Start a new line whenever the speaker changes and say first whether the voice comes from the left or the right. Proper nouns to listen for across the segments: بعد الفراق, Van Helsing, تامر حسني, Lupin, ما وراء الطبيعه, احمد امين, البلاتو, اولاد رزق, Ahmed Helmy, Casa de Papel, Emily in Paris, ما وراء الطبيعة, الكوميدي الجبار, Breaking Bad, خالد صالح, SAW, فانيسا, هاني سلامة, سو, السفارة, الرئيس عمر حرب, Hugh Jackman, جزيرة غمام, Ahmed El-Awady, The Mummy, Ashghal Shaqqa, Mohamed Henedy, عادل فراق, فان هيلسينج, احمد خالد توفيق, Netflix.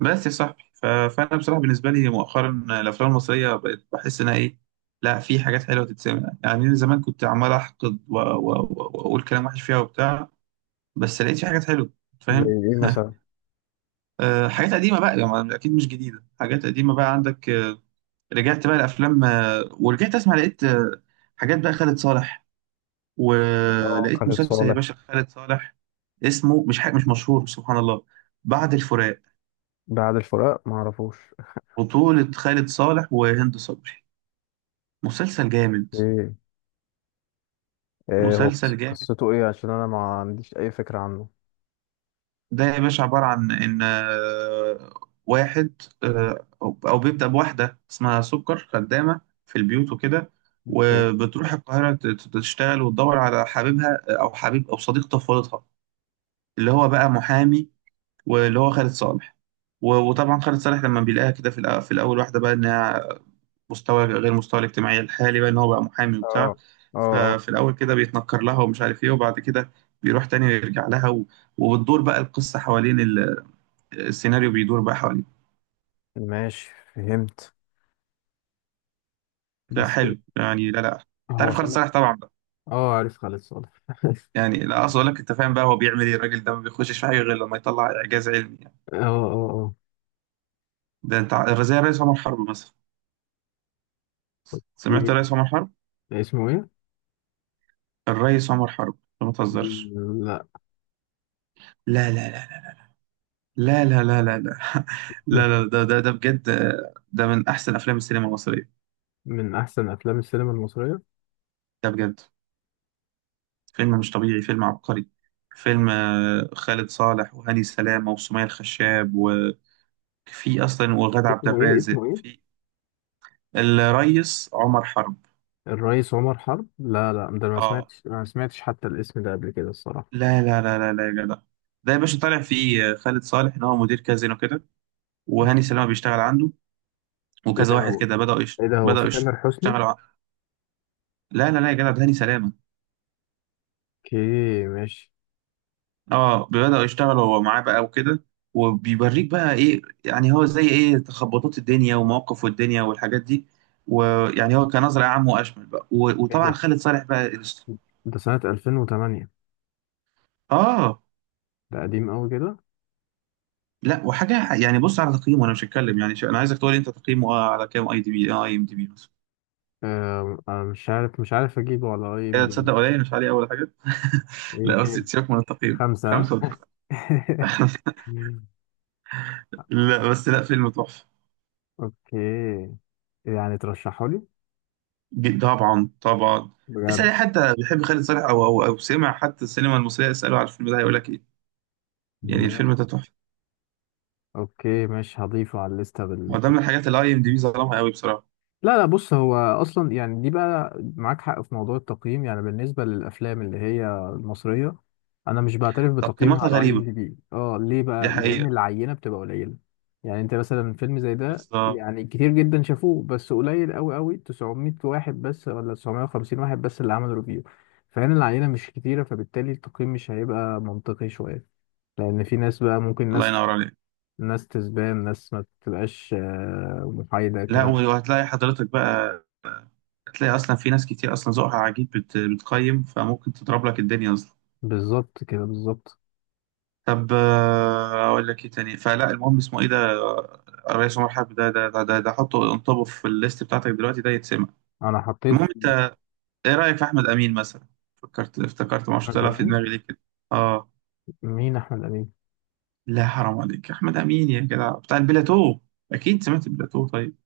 right: بس يا صاحبي، فانا بصراحه بالنسبه لي مؤخرا الافلام المصريه بقت بحس انها ايه. لا، في حاجات حلوه تتسمع، يعني من زمان كنت عمال احقد واقول كلام وحش فيها وبتاع. بس لقيت في حاجات حلوه،
left: زي
right: فاهم؟
left: ايه مثلا؟
right: حاجات قديمه بقى يعني اكيد مش جديده، حاجات قديمه بقى عندك. رجعت بقى الافلام، ورجعت اسمع، لقيت حاجات، بقى خالد صالح.
left: اه،
right: ولقيت
left: خالد
right: مسلسل، يا
left: صالح.
right: باشا، خالد صالح، اسمه مش حاجة مش مشهور، سبحان الله، بعد الفراق.
left: ده عادل فراق ما اعرفوش.
right: بطولة خالد صالح وهند صبري. مسلسل جامد،
left: ايه؟ إيه هو
right: مسلسل
left: قص-
right: جامد.
left: قصته ايه عشان انا ما عنديش اي فكرة عنه؟
right: ده يا باشا عبارة عن إن واحد، أو بيبدأ بواحدة اسمها سكر، خدامة في البيوت وكده،
left: اوكي.
right: وبتروح القاهرة تشتغل وتدور على حبيبها، أو حبيب أو صديق طفولتها، اللي هو بقى محامي، واللي هو خالد صالح. وطبعا خالد صالح لما بيلاقيها كده في الأول، واحدة بقى إنها مستوى غير مستوى الاجتماعي الحالي، بقى ان هو بقى محامي
left: اه
right: وبتاع.
left: اه اه،
right: ففي الاول كده بيتنكر لها ومش عارف ايه، وبعد كده بيروح تاني ويرجع لها، وبتدور بقى القصه حوالين السيناريو بيدور بقى حوالين.
left: ماشي فهمت.
right: لا
left: بس
right: حلو يعني. لا، لا، انت
left: هو
right: عارف خالد
left: صالح.
right: صالح طبعا بقى.
left: اه، عارف خالد صالح.
right: يعني لا، اقصد اقول لك، انت فاهم بقى هو بيعمل ايه الراجل ده؟ ما بيخشش في حاجه غير لما يطلع اعجاز علمي، يعني.
left: اه اه اه.
right: ده انت زي الرئيس عمر حرب مثلا. سمعت
left: إيه
right: الرئيس عمر حرب؟
left: اسمه ايه؟
right: الرئيس عمر حرب، ما تهزرش.
left: لا،
right: لا، لا، لا، لا، لا، لا، لا، لا، لا، لا، ده بجد، ده من أحسن أفلام السينما المصرية.
left: من احسن افلام السينما المصرية.
right: ده بجد، فيلم مش طبيعي، فيلم عبقري، فيلم خالد صالح وهاني سلامة وسمية الخشاب، وفي أصلا وغادة عبد
left: اسمه ايه؟
right: الرازق،
left: اسمه ايه؟
right: في. الريس عمر حرب.
left: الرئيس عمر حرب. لا لا، ده أنا ما
right: اه،
left: سمعتش ما سمعتش حتى الاسم ده قبل كده الصراحة.
right: لا، لا، لا، لا، لا، يا جدع. ده يا باشا طالع فيه، خالد صالح إن هو مدير كازينو كده، وهاني سلامة بيشتغل عنده،
left: ايه
right: وكذا
left: ده
right: واحد
left: هو؟
right: كده
left: ايه ده، هو
right: بدأوا
left: في تامر حسني؟
right: يشتغلوا لا، لا، لا، يا جدع، ده هاني سلامة.
left: اوكي ماشي.
right: اه، بدأوا يشتغلوا هو معاه بقى وكده، وبيوريك بقى ايه يعني، هو زي ايه تخبطات الدنيا ومواقف الدنيا والحاجات دي، ويعني هو كنظرة عام واشمل بقى.
left: ايه
right: وطبعا
left: ده؟
right: خالد صالح بقى
left: ده سنة 2008؟
right: اه،
left: ده قديم قوي كده.
right: لا وحاجة يعني. بص على تقييمه، انا مش هتكلم، يعني انا عايزك تقول لي انت تقييمه على كام، اي ام دي بي مثلا.
left: مش عارف، مش عارف اجيبه على اي ام
right: كده
left: دي بي.
right: تصدق؟ قليل مش عليه اول حاجة.
left: ايه
right: لا، بس
left: كام؟
right: سيبك من التقييم،
left: خمسة؟
right: خمسة وتسعة. لا بس، لا، فيلم تحفة.
left: اوكي. يعني ترشحه لي؟
right: طبعا طبعا. اسأل
left: بجد؟
right: أي حد بيحب خالد صالح أو سمع حتى السينما المصرية، اسأله على الفيلم ده، هيقول لك إيه. يعني
left: ماشي.
right: الفيلم ده تحفة.
left: اوكي ماشي، هضيفه على الليستة.
right: هو ده من الحاجات اللي أي إم دي بي ظلمها قوي بصراحة.
left: لا لا، بص، هو اصلا يعني دي بقى معاك حق في موضوع التقييم، يعني بالنسبه للافلام اللي هي المصريه. انا مش بعترف بتقييمها
right: تقييماتها
left: على اي
right: غريبة،
left: ام دي بي. اه، ليه
right: دي
left: بقى؟ لان
right: حقيقة.
left: العينه بتبقى قليله. يعني انت مثلا فيلم زي ده
right: بالظبط.
left: يعني كتير جدا شافوه، بس قليل قوي قوي، 900 واحد بس ولا 950 واحد بس اللي عمل ريفيو. فهنا العينه مش كتيره، فبالتالي التقييم مش هيبقى منطقي شويه. لان في ناس بقى، ممكن
right: الله
left: ناس،
right: ينور عليك.
left: ناس تسبان ناس ما بتبقاش محايده،
right: لا،
left: كلام.
right: وهتلاقي حضرتك بقى، هتلاقي اصلا في ناس كتير اصلا ذوقها عجيب، بتقيم، فممكن تضرب لك الدنيا اصلا.
left: بالظبط كده بالظبط.
right: طب، اقول لك ايه تاني، فلا، المهم اسمه ايه ده؟ الرئيس عمر حرب. ده حطه، انطبه في الليست بتاعتك دلوقتي، ده يتسمع.
left: انا حطيت
right: المهم.
left: في...
right: ايه رأيك في احمد امين مثلا؟ افتكرت ما
left: احمد
right: طلع في
left: امين؟
right: دماغي ليه كده. اه،
left: مين احمد امين؟
right: لا، حرام عليك، احمد امين يا جدع، بتاع البلاتو. اكيد سمعت البلاتو، طيب؟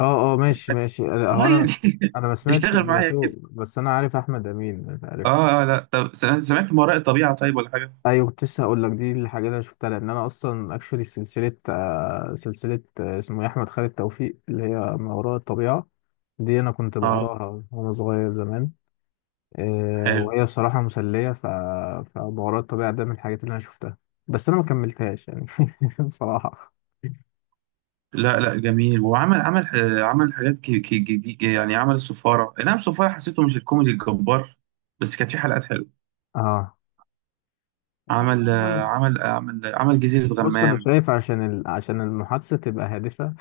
left: اه اه ماشي ماشي، لا،
right: اه،
left: هو انا...
right: يعني
left: انا ما سمعتش
right: اشتغل معايا
left: البلاتو،
right: كده.
left: بس انا عارف احمد امين، عرفت.
right: اه، لا، طب، سمعت ما وراء الطبيعة طيب، ولا حاجة؟
left: ايوه، كنت لسه هقول لك دي الحاجه اللي انا شفتها، لان انا اصلا اكشولي سلسله، سلسله، اسمه إيه، احمد خالد توفيق، اللي هي ما وراء الطبيعه. دي انا كنت
right: اه،
left: بقراها وانا صغير زمان،
right: حلو.
left: وهي بصراحه مسليه، ف... فما وراء الطبيعه ده من الحاجات اللي انا شفتها، بس انا ما كملتهاش يعني. بصراحه.
right: لا، لا، جميل. وعمل عمل حاجات جديد، يعني عمل السفارة، اي نعم السفارة حسيته مش الكوميدي الجبار، بس كانت في حلقات حلوة.
left: اه،
right: عمل جزيرة
left: بص، انا
right: غمام.
left: شايف عشان ال... عشان المحادثه تبقى هادفه،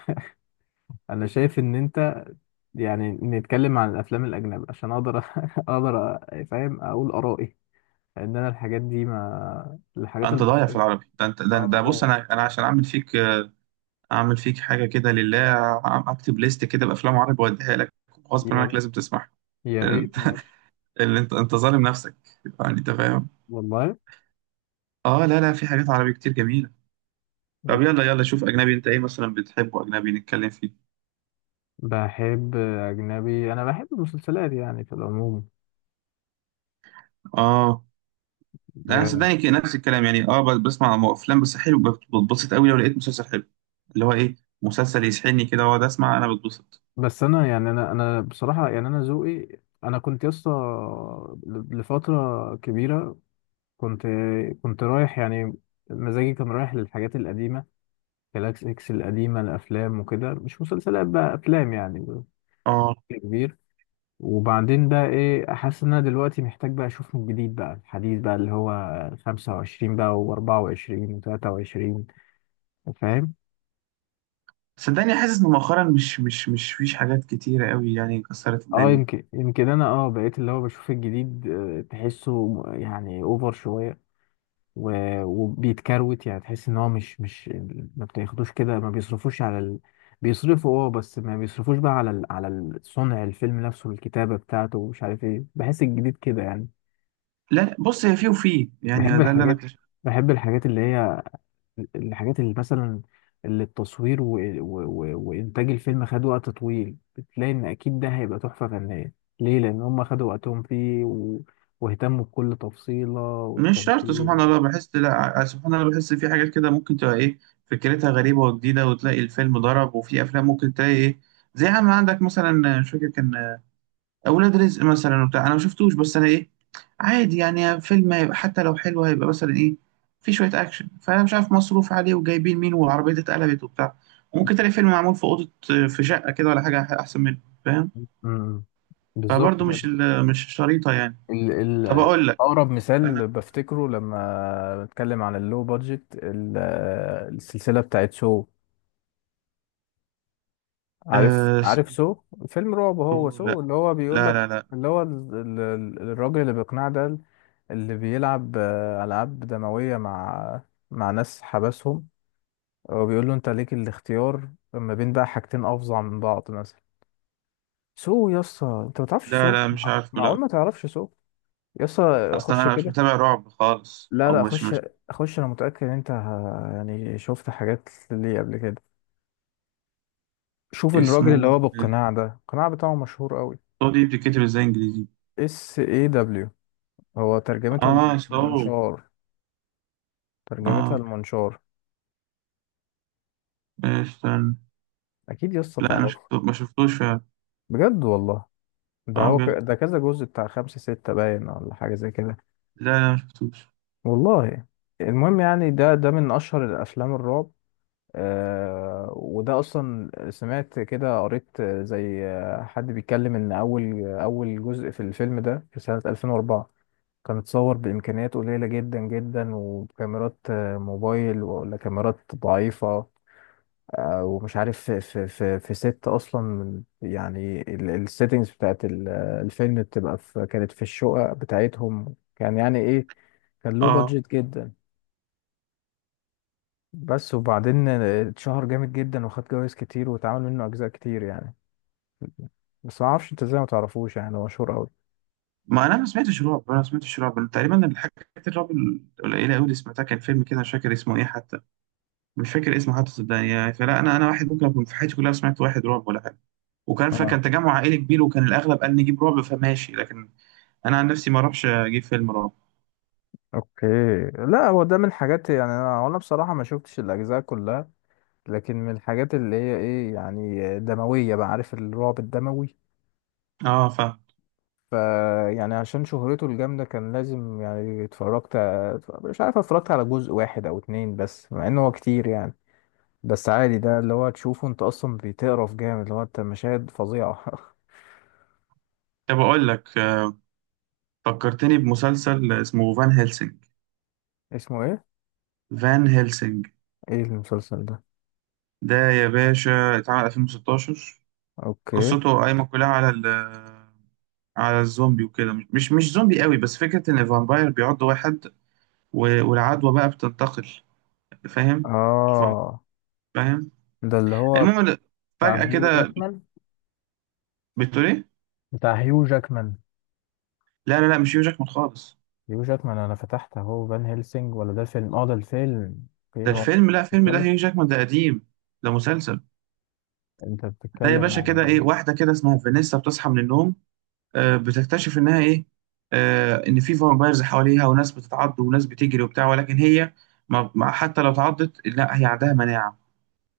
left: انا شايف ان انت... يعني نتكلم عن الافلام الاجنبي عشان اقدر اقدر فاهم، اقول ارائي، لان انا الحاجات دي... ما الحاجات
right: انت ضايع في
left: المصريه.
right: العربي ده، انت.
left: اه
right: ده بص،
left: والله.
right: انا عشان اعمل فيك، اعمل فيك حاجه كده لله. اكتب ليست كده بافلام عربي واديها لك، غصب
left: يا
right: عنك
left: ريت.
right: لازم تسمعها.
left: يا
right: لأن انت،
left: ريت، ماشي.
right: اللي انت ظالم نفسك، يعني انت فاهم.
left: والله.
right: اه، لا، لا، في حاجات عربي كتير جميله. طب، يلا يلا، شوف اجنبي، انت ايه مثلا بتحبه اجنبي نتكلم فيه.
left: بحب اجنبي. انا بحب المسلسلات يعني في العموم.
right: اه، ده انا
left: آه،
right: صدقني كده نفس الكلام، يعني اه، بسمع افلام، بس حلو بتبسط قوي لو لقيت مسلسل حلو، اللي هو ايه، مسلسل يسحلني كده واقعد اسمع، انا بتبسط.
left: بس انا يعني انا بصراحه يعني انا ذوقي. انا كنت يسطا لفتره كبيره، كنت... كنت رايح يعني مزاجي كان رايح للحاجات القديمة، جالاكس اكس القديمة الأفلام، وكده مش مسلسلات بقى، أفلام يعني بشكل
right: اه،
left: كبير. وبعدين بقى إيه، أحس إن أنا دلوقتي محتاج بقى أشوف من جديد بقى الحديث بقى، اللي هو خمسة وعشرين بقى وأربعة وعشرين وتلاتة وعشرين. فاهم؟
right: صدقني حاسس ان مؤخرا مش فيش حاجات كتيره قوي يعني كسرت
left: اه،
right: الدنيا.
left: يمكن يمكن أنا اه بقيت اللي هو بشوف الجديد، تحسه يعني أوفر شوية، وبيتكروت، يعني تحس ان هو مش ما بتاخدوش كده، ما بيصرفوش على ال... بيصرفوا، اه، بس ما بيصرفوش بقى على ال... على صنع الفيلم نفسه، الكتابة بتاعته ومش عارف ايه، بحس الجديد كده يعني.
right: لا، بص هي فيه وفيه يعني،
left: بحب
right: ده اللي انا
left: الحاجات.
right: اكتشفته.
left: بحب الحاجات اللي هي الحاجات اللي مثلا اللي التصوير و... و... و... وإنتاج الفيلم خد وقت طويل، بتلاقي ان اكيد ده هيبقى تحفة فنية. ليه؟ لان هم خدوا وقتهم فيه و... واهتموا بكل تفصيلة
right: مش شرط، سبحان
left: والتمثيل.
right: الله، بحس لا، سبحان الله، بحس في حاجات كده ممكن تبقى ايه، فكرتها غريبة وجديدة، وتلاقي الفيلم ضرب. وفي افلام ممكن تلاقي ايه، زي عم عندك مثلا. مش فاكر كان اولاد رزق مثلا وبتاع، انا ما شفتوش، بس انا ايه، عادي يعني. فيلم هيبقى حتى لو حلو، هيبقى مثلا ايه، في شوية اكشن، فانا مش عارف مصروف عليه وجايبين مين والعربية دي اتقلبت وبتاع. ممكن تلاقي فيلم معمول في اوضة، في شقة كده ولا حاجة، احسن منه، فاهم؟
left: امم بالظبط
right: فبرضه
left: كده.
right: مش مش شريطة، يعني.
left: ال
right: طب
left: ال
right: اقول لك،
left: أقرب مثال بفتكره لما بتكلم عن اللو بادجت، السلسلة بتاعت سو. عارف؟
right: أه.
left: عارف سو؟ فيلم رعب هو
right: لا،
left: سو، اللي هو بيقول
right: لا،
left: لك،
right: لا، لا،
left: اللي هو الراجل اللي بيقنع ده، اللي بيلعب ألعاب دموية مع... مع ناس حبسهم، وبيقول له أنت ليك الاختيار ما بين بقى حاجتين أفظع من بعض مثلا. سو. يسا، أنت ما تعرفش
right: لا،
left: سو؟
right: لا، مش عارفه،
left: معقول
right: لا.
left: ما تعرفش سو؟ يسا،
right: اصلا
left: خش
right: انا مش
left: كده.
right: متابع رعب خالص،
left: لا
right: او
left: لا،
right: مش
left: خش.
right: مش
left: خش، انا متأكد ان انت يعني شفت حاجات ليه قبل كده. شوف الراجل
right: اسمه
left: اللي هو بالقناع ده، القناع بتاعه مشهور قوي.
right: سو، دي بتتكتب ازاي انجليزي؟
left: اس اي دبليو. هو ترجمتها
right: اه، سو.
left: المنشار. ترجمتها
right: اه،
left: المنشار.
right: استنى.
left: اكيد يسطا
right: لا، انا
left: تعرفه.
right: ما شفتوش فعلا.
left: بجد والله. ده
right: اه،
left: هو ك...
right: بجد.
left: ده كذا جزء بتاع خمسة ستة باين، ولا حاجة زي كده.
right: لا، لا، ما شفتوش.
left: والله. المهم يعني ده ده من اشهر الافلام الرعب. وده اصلا سمعت كده، قريت، زي حد بيتكلم ان اول جزء في الفيلم ده في سنة 2004 كان اتصور بامكانيات قليلة جدا جدا، وكاميرات موبايل ولا كاميرات ضعيفة، ومش عارف في ست اصلا يعني السيتنجز بتاعت الفيلم بتبقى في... كانت في الشقق بتاعتهم، كان يعني ايه، كان له
right: اه،
left: بادجت جدا. بس وبعدين اتشهر جامد جدا وخد جوايز كتير واتعمل منه اجزاء كتير يعني. بس ما اعرفش انت ازاي ما تعرفوش، يعني هو مشهور قوي.
right: ما، انا ما سمعتش رعب، أنا تقريبا الحاجات الرعب القليله قوي اللي سمعتها، كان فيلم كده مش فاكر اسمه ايه حتى، مش فاكر اسمه حتى، صدقني. يعني فلا، انا واحد ممكن اكون في حياتي كلها سمعت واحد رعب ولا حاجه، وكان
left: اه.
right: فكان تجمع عائلي كبير، وكان الاغلب قال نجيب رعب، فماشي، لكن انا عن نفسي ما اروحش اجيب فيلم رعب.
left: اوكي. لا هو ده من الحاجات، يعني انا وانا بصراحه ما شفتش الاجزاء كلها، لكن من الحاجات اللي هي ايه، يعني دمويه بقى، عارف الرعب الدموي.
right: اه،
left: ف... يعني عشان شهرته الجامده كان لازم يعني اتفرجت. مش عارف، اتفرجت على جزء واحد او اتنين بس، مع انه هو كتير يعني. بس عادي، ده اللي هو تشوفه انت اصلا بتقرف جامد، اللي هو انت مشاهد فظيعه.
right: طب اقول لك، فكرتني بمسلسل اسمه فان هيلسينج.
left: اسمه ايه؟
right: فان هيلسينج
left: ايه المسلسل ده؟
right: ده يا باشا اتعمل 2016.
left: اوكي.
right: قصته قايمه كلها على الزومبي وكده، مش زومبي قوي بس فكره ان الفامباير بيعض واحد، والعدوى بقى بتنتقل. فاهم؟
left: اه
right: فاهم؟
left: ده اللي هو
right: المهم
left: بتاع
right: فجأة
left: هيو
right: كده،
left: جاكمان؟
right: بتقول ايه؟
left: بتاع هيو جاكمان؟
right: لا، لا، لا، مش هيو جاكمان خالص.
left: هيو جاكمان. انا فتحت اهو فان هيلسينج. ولا ده الفيلم؟ اه، ده الفيلم.
right: ده
left: اوكي هو انت...
right: الفيلم، لا، فيلم ده
left: بتتكلم...
right: هيو جاكمان، ده قديم. ده مسلسل.
left: انت
right: لا يا
left: بتتكلم
right: باشا.
left: على
right: كده ايه،
left: فان؟
right: واحدة كده اسمها فانيسا بتصحى من النوم، بتكتشف انها ايه، ان في فامبايرز حواليها، وناس بتتعض وناس بتجري وبتاع، ولكن هي، حتى لو اتعضت لا، هي عندها مناعة،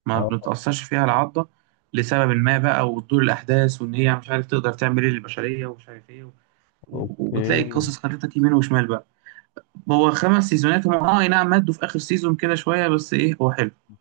right: ما
left: اه
right: بتتأثرش فيها العضة لسبب ما بقى، وتدور الأحداث، وإن هي مش عارف تقدر تعمل إيه للبشرية ومش عارف إيه، وبتلاقي
left: اوكي.
right: القصص خدتك يمين وشمال بقى. هو 5 سيزونات هم. أي نعم، مدّوا في آخر سيزون كده شوية، بس إيه، هو حلو.